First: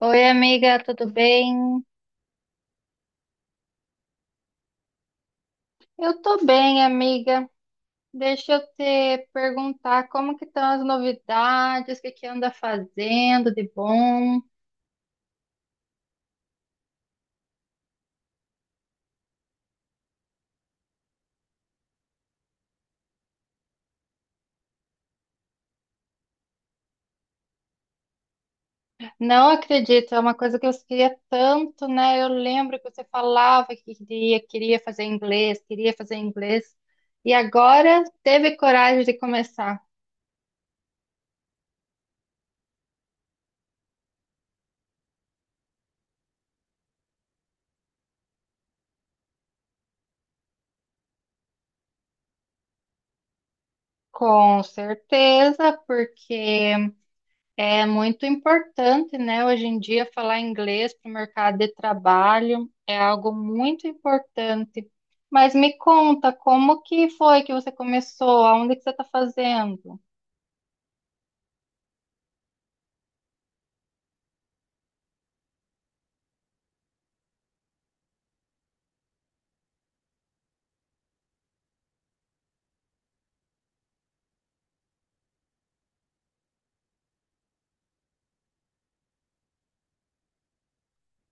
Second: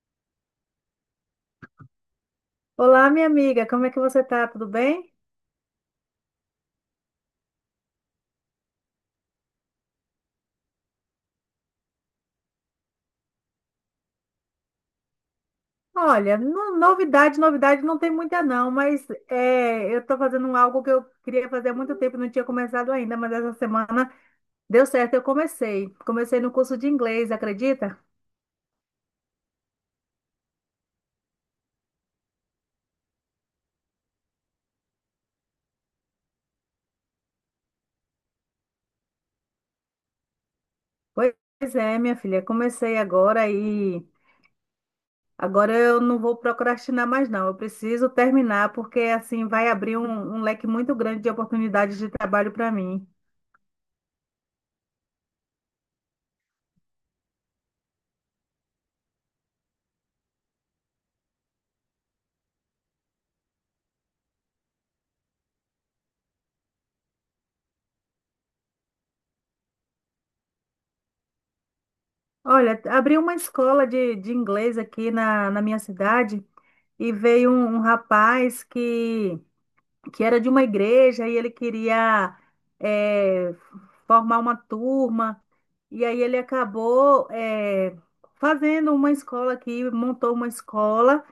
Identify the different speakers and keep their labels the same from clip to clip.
Speaker 1: Oi, amiga, tudo bem?
Speaker 2: Olá, minha amiga, como é que você tá? Tudo bem?
Speaker 1: Eu tô bem, amiga. Deixa eu te perguntar como que estão as novidades, o que anda fazendo de bom?
Speaker 2: Olha, novidade não tem muita não, mas eu estou fazendo algo que eu queria fazer há muito tempo, e não tinha começado ainda, mas essa semana deu certo, eu comecei. Comecei no curso de inglês, acredita?
Speaker 1: Não acredito, é uma coisa que eu queria tanto, né? Eu lembro que você falava que queria, queria fazer inglês, e agora teve coragem de começar.
Speaker 2: Pois é, minha filha, comecei agora e agora eu não vou procrastinar mais não, eu preciso terminar, porque assim vai abrir um leque muito grande de oportunidades de trabalho para mim.
Speaker 1: Com certeza, porque é muito importante, né, hoje em dia. Falar inglês para o mercado de trabalho é algo muito importante. Mas me conta, como que foi que você começou? Aonde que você está fazendo?
Speaker 2: Olha, abri uma escola de inglês aqui na minha cidade. E veio um rapaz que era de uma igreja e ele queria eh, formar uma turma, e aí ele acabou fazendo uma escola aqui, montou uma escola,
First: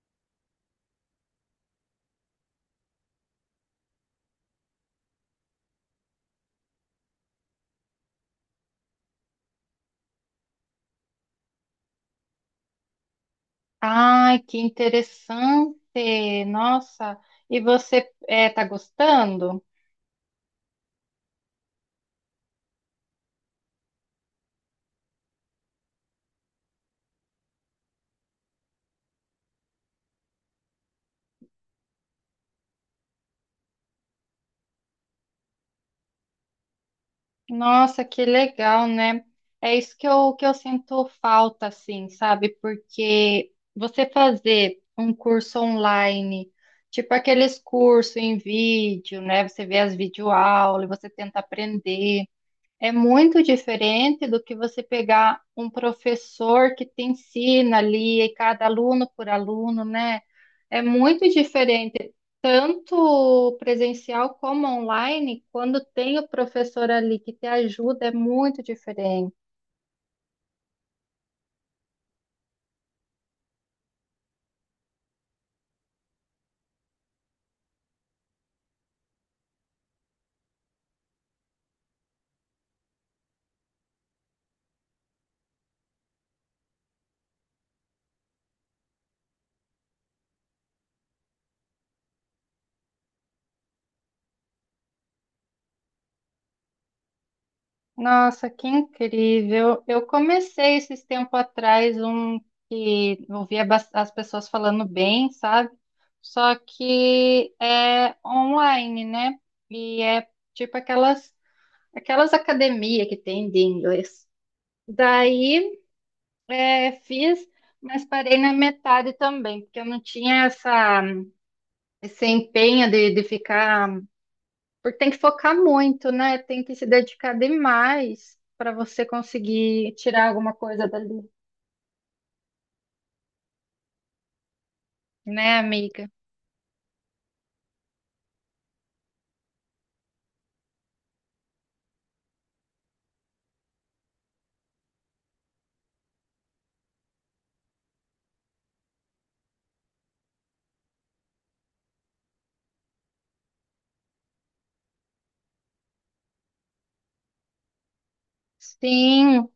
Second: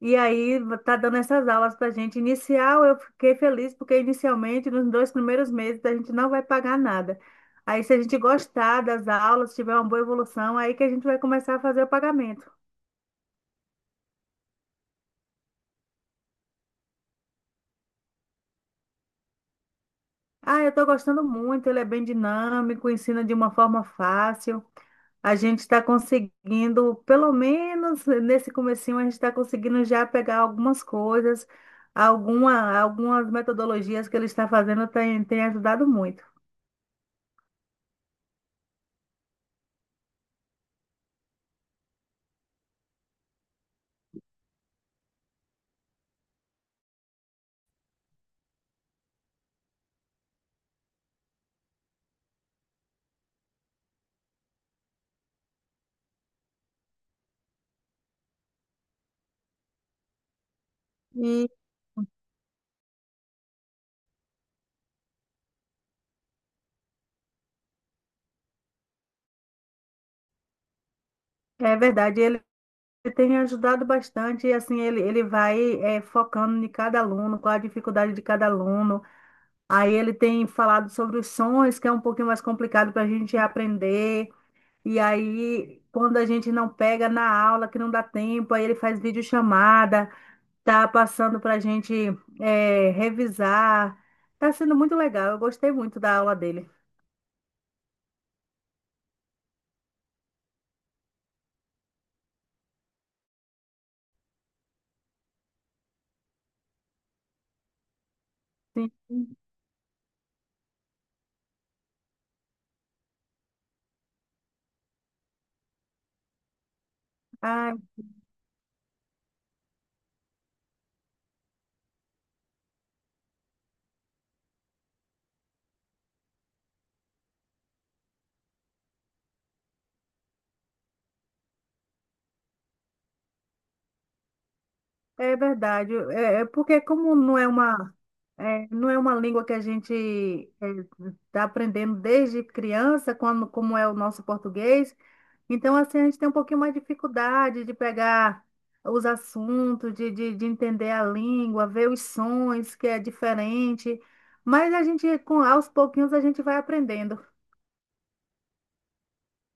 Speaker 2: e aí tá dando essas aulas para gente. Inicial, eu fiquei feliz, porque inicialmente, nos dois primeiros meses, a gente não vai pagar nada. Aí, se a gente gostar das aulas, tiver uma boa evolução, aí que a gente vai começar a fazer o pagamento.
Speaker 1: Ai, que interessante! Nossa, e você está gostando?
Speaker 2: Ah, eu estou gostando muito, ele é bem dinâmico, ensina de uma forma fácil. A gente está conseguindo, pelo menos nesse comecinho, a gente está conseguindo já pegar algumas coisas, algumas metodologias que ele está fazendo tem ajudado muito.
Speaker 1: Nossa, que legal, né? É isso que eu sinto falta, assim, sabe? Porque você fazer um curso online, tipo aqueles cursos em vídeo, né? Você vê as videoaulas, e você tenta aprender. É muito diferente do que você pegar um professor que te ensina ali, e cada aluno por aluno, né? É muito
Speaker 2: E
Speaker 1: diferente, tanto presencial como online. Quando tem o professor ali que te ajuda, é muito diferente.
Speaker 2: é verdade, ele tem ajudado bastante, e assim, ele vai focando em cada aluno, qual a dificuldade de cada aluno. Aí ele tem falado sobre os sons, que é um pouquinho mais complicado para a gente aprender. E aí, quando a gente não pega na aula, que não dá tempo, aí ele faz videochamada, tá passando para a gente revisar. Tá sendo muito legal, eu gostei muito da aula dele.
Speaker 1: Nossa, que incrível! Eu comecei esses tempos atrás um que eu ouvia bas- as pessoas falando bem, sabe? Só que é
Speaker 2: Sim.
Speaker 1: online, né? E é tipo aquelas academias que tem de inglês. Daí é, fiz,
Speaker 2: Ah,
Speaker 1: mas parei na metade também, porque eu não tinha essa esse empenho de ficar, porque tem que focar muito, né? Tem que se dedicar demais para você conseguir tirar alguma coisa dali,
Speaker 2: é
Speaker 1: né,
Speaker 2: verdade.
Speaker 1: amiga?
Speaker 2: É, é porque como não é uma língua que a gente está aprendendo desde criança, quando, como é o nosso português. Então, assim, a gente tem um pouquinho mais de dificuldade de pegar os assuntos, de entender a língua, ver os sons, que é diferente. Mas a gente, com aos pouquinhos, a gente vai aprendendo.
Speaker 1: Sim,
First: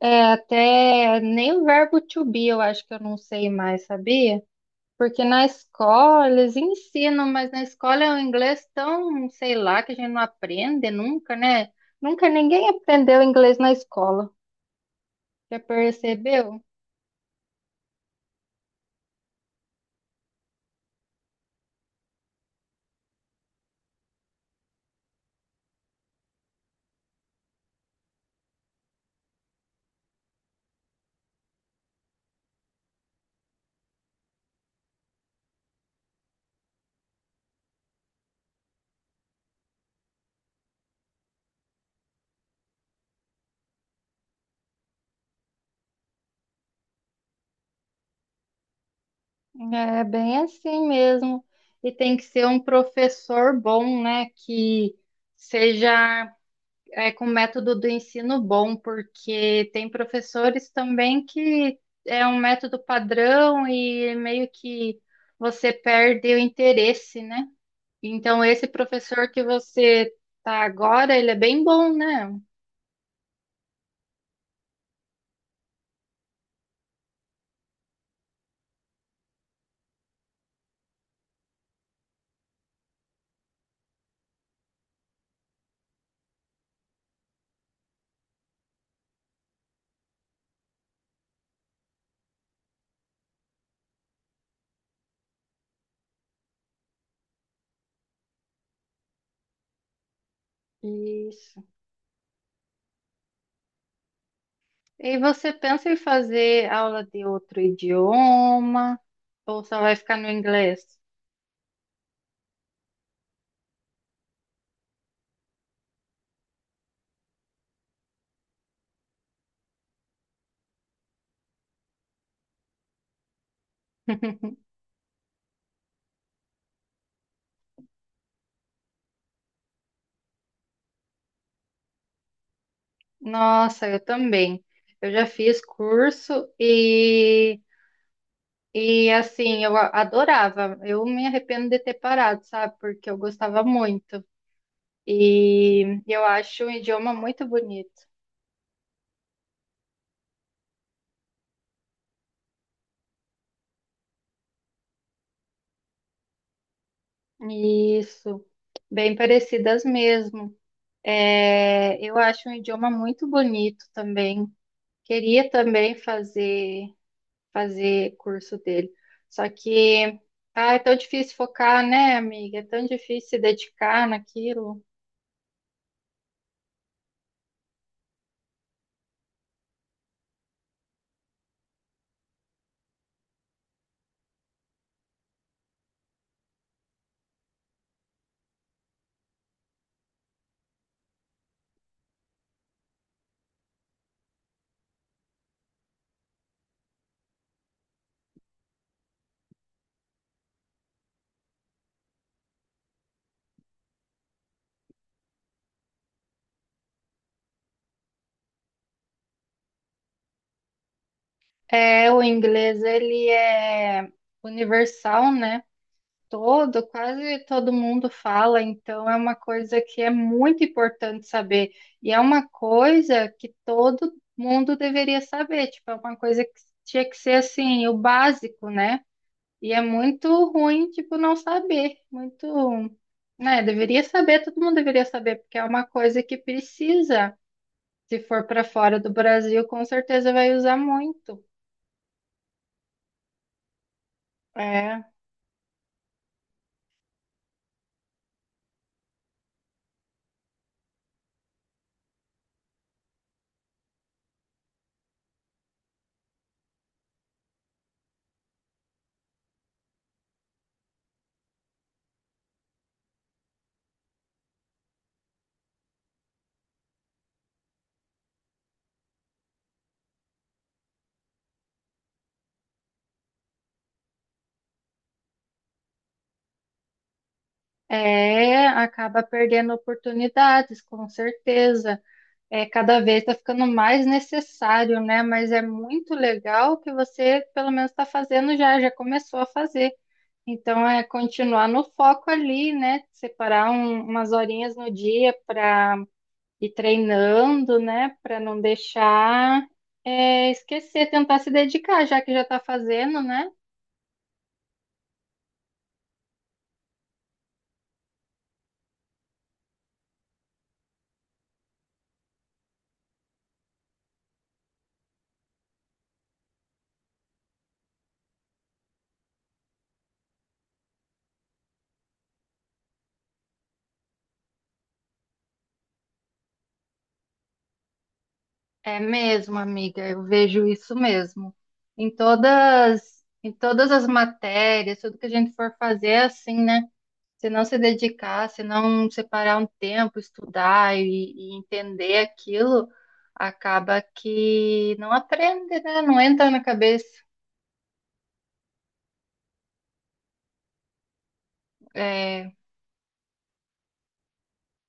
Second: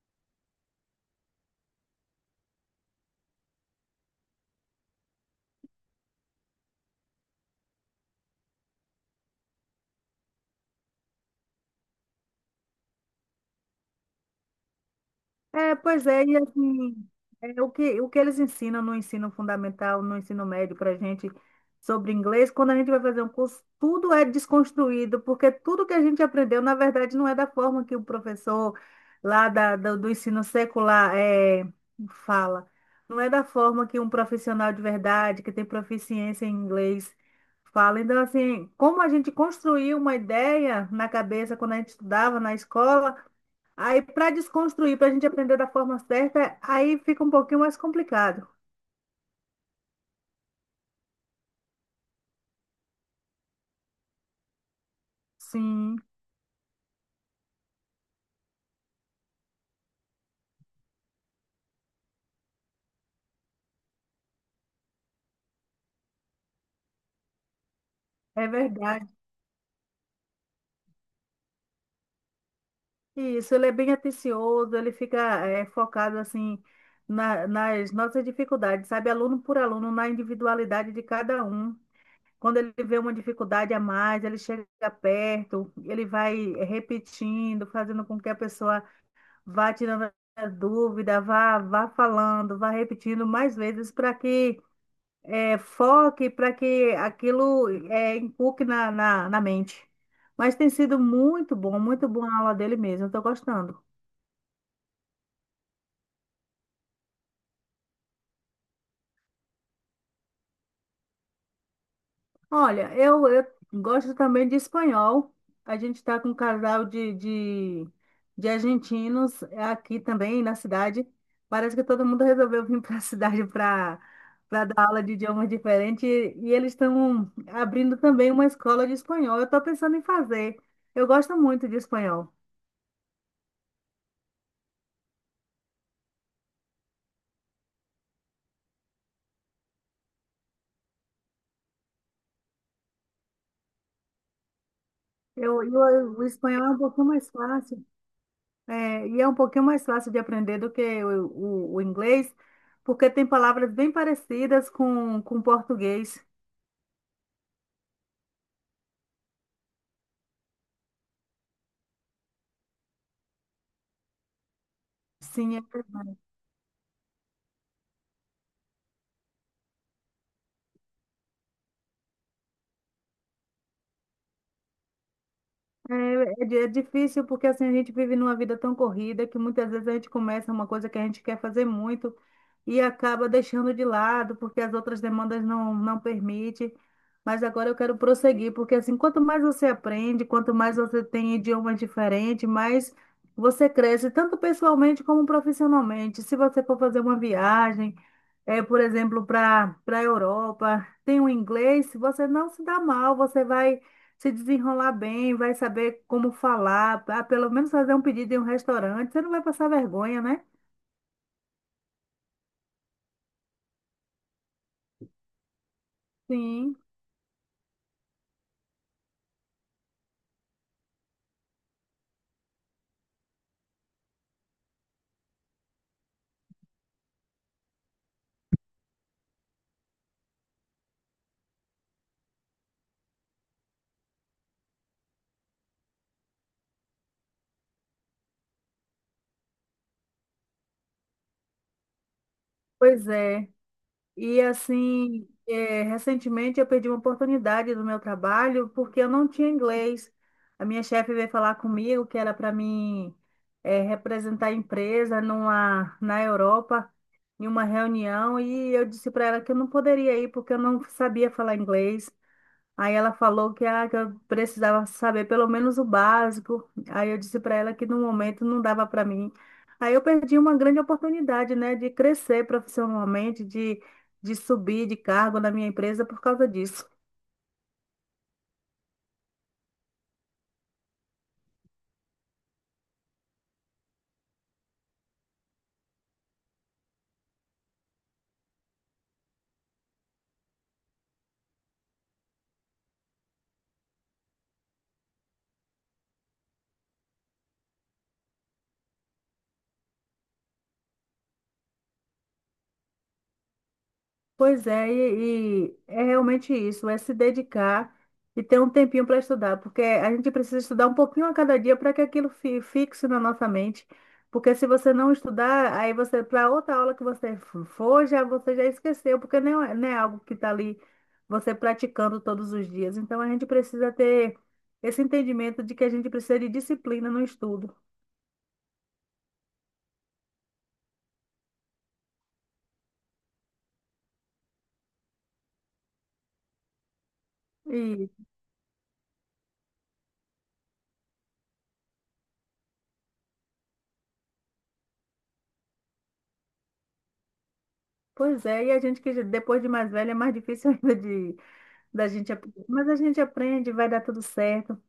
Speaker 1: é, até nem o verbo to be eu acho que eu não sei mais, sabia? Porque na escola eles ensinam, mas na escola é um inglês tão, sei lá, que a gente não aprende nunca, né? Nunca ninguém aprendeu inglês na escola. Já
Speaker 2: É, pois é, e
Speaker 1: percebeu?
Speaker 2: assim, é, o que eles ensinam no ensino fundamental, no ensino médio para a gente sobre inglês, quando a gente vai fazer um curso, tudo é desconstruído, porque tudo que a gente aprendeu, na verdade, não é da forma que o professor lá do ensino secular fala. Não é da forma que um profissional de verdade, que tem proficiência em inglês, fala. Então, assim, como a gente construiu uma ideia na cabeça quando a gente estudava na escola, aí, para desconstruir, para a gente aprender da forma certa, aí fica um pouquinho mais complicado.
Speaker 1: É bem assim mesmo. E tem que ser um professor bom, né? Que
Speaker 2: Sim,
Speaker 1: seja, é, com método do ensino bom, porque tem professores também que é um método padrão e meio que você perde o interesse, né? Então,
Speaker 2: é
Speaker 1: esse
Speaker 2: verdade.
Speaker 1: professor que você tá agora, ele é bem bom, né?
Speaker 2: Isso, ele é bem atencioso, ele fica focado assim nas nossas dificuldades, sabe? Aluno por aluno, na individualidade de cada um. Quando ele vê uma dificuldade a mais, ele chega perto, ele vai repetindo, fazendo com que a pessoa vá tirando a dúvida, vá falando, vá repetindo mais vezes para que foque para que aquilo inculque na mente. Mas tem sido muito
Speaker 1: Isso.
Speaker 2: bom, muito boa a aula dele mesmo, estou gostando.
Speaker 1: E você pensa em fazer aula de outro idioma ou só vai ficar no inglês?
Speaker 2: Olha, eu gosto também de espanhol. A gente está com um casal de argentinos aqui também na cidade. Parece que todo mundo resolveu vir para a cidade para dar aula de idiomas diferentes e eles estão abrindo também uma escola de espanhol. Eu estou pensando em fazer. Eu gosto muito de espanhol.
Speaker 1: Nossa, eu também. Eu já fiz curso e assim, eu a- adorava. Eu me arrependo de ter parado, sabe? Porque eu gostava muito. E eu
Speaker 2: O espanhol
Speaker 1: acho um
Speaker 2: é um pouquinho
Speaker 1: idioma
Speaker 2: mais
Speaker 1: muito
Speaker 2: fácil,
Speaker 1: bonito.
Speaker 2: é, e é um pouquinho mais fácil de aprender do que o inglês, porque tem palavras bem parecidas com o português.
Speaker 1: Isso, bem parecidas mesmo. É, eu acho um idioma muito bonito também. Queria
Speaker 2: Sim, é.
Speaker 1: também fazer. Fazer curso dele. Só que, ah, é tão difícil focar, né, amiga? É tão difícil se dedicar naquilo.
Speaker 2: É, é di- é difícil porque assim a gente vive numa vida tão corrida que muitas vezes a gente começa uma coisa que a gente quer fazer muito e acaba deixando de lado porque as outras demandas não permitem. Mas agora eu quero prosseguir, porque assim, quanto mais você aprende, quanto mais você tem idiomas diferentes, mais você cresce, tanto pessoalmente como profissionalmente. Se você for fazer uma viagem, é, por exemplo, para a Europa, tem o inglês, você não se dá mal, você vai se desenrolar bem, vai saber como falar, ah, pelo menos fazer um pedido em um restaurante, você não vai passar vergonha, né?
Speaker 1: É, o inglês, ele é universal, né?
Speaker 2: Sim,
Speaker 1: Todo, quase todo mundo fala, então é uma coisa que é muito importante saber. E é uma coisa que todo mundo deveria saber, tipo, é uma coisa que tinha que ser assim, o básico, né? E é muito ruim, tipo, não saber. Muito, né? Deveria saber, todo mundo deveria saber, porque é uma coisa que precisa. Se for para fora do Brasil, com certeza vai usar muito.
Speaker 2: pois é. E
Speaker 1: É,
Speaker 2: assim, é, recentemente eu perdi uma oportunidade do meu trabalho porque eu não tinha inglês. A minha chefe veio falar comigo que era para mim representar a empresa na Europa, em uma reunião, e eu disse para ela que eu não poderia ir porque eu não sabia falar inglês. Aí ela falou que, ah, que eu precisava saber pelo menos o básico. Aí eu disse para ela que no momento não dava para mim. Aí eu perdi uma grande oportunidade, né, de crescer profissionalmente, de subir de cargo na minha empresa por causa disso.
Speaker 1: acaba perdendo oportunidades, com certeza. É, cada vez está ficando mais necessário, né? Mas é muito legal que você, pelo menos, está fazendo já, já começou a fazer. Então, é continuar no foco ali, né? Separar um- umas horinhas no dia para e treinando, né, para não deixar, é, esquecer, tentar se dedicar, já que já está fazendo, né?
Speaker 2: Pois é, e é realmente isso, é se dedicar e ter um tempinho para estudar, porque a gente precisa estudar um pouquinho a cada dia para que aquilo fi- fixe na nossa mente, porque se você não estudar, aí você, para outra aula que você f- for, já, você já esqueceu, porque não é algo que está ali você praticando todos os dias. Então a gente precisa ter esse entendimento de que a gente precisa de disciplina no estudo.
Speaker 1: É mesmo, amiga, eu vejo isso mesmo. Em todas as matérias, tudo que a gente for fazer, é assim, né? Se não se
Speaker 2: E,
Speaker 1: dedicar, se não separar um tempo, estudar e entender aquilo, acaba que não aprende, né? Não entra na cabeça.
Speaker 2: pois é, e a gente que já- depois de mais velha é mais difícil ainda. Da gente, ap-
Speaker 1: É,
Speaker 2: mas a gente aprende, vai dar tudo certo.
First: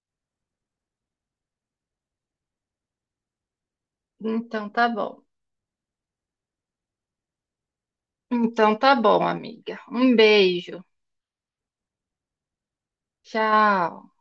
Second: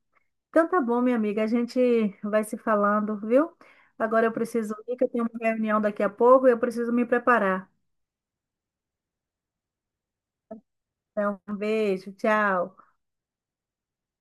Speaker 2: Então tá bom, minha amiga, a gente vai se falando, viu? Agora eu
Speaker 1: então,
Speaker 2: preciso
Speaker 1: tá
Speaker 2: ir, que eu
Speaker 1: bom.
Speaker 2: tenho uma reunião daqui a pouco e eu preciso me preparar.
Speaker 1: Então tá bom, amiga. Um beijo.
Speaker 2: Então, um beijo, tchau.
Speaker 1: Tchau.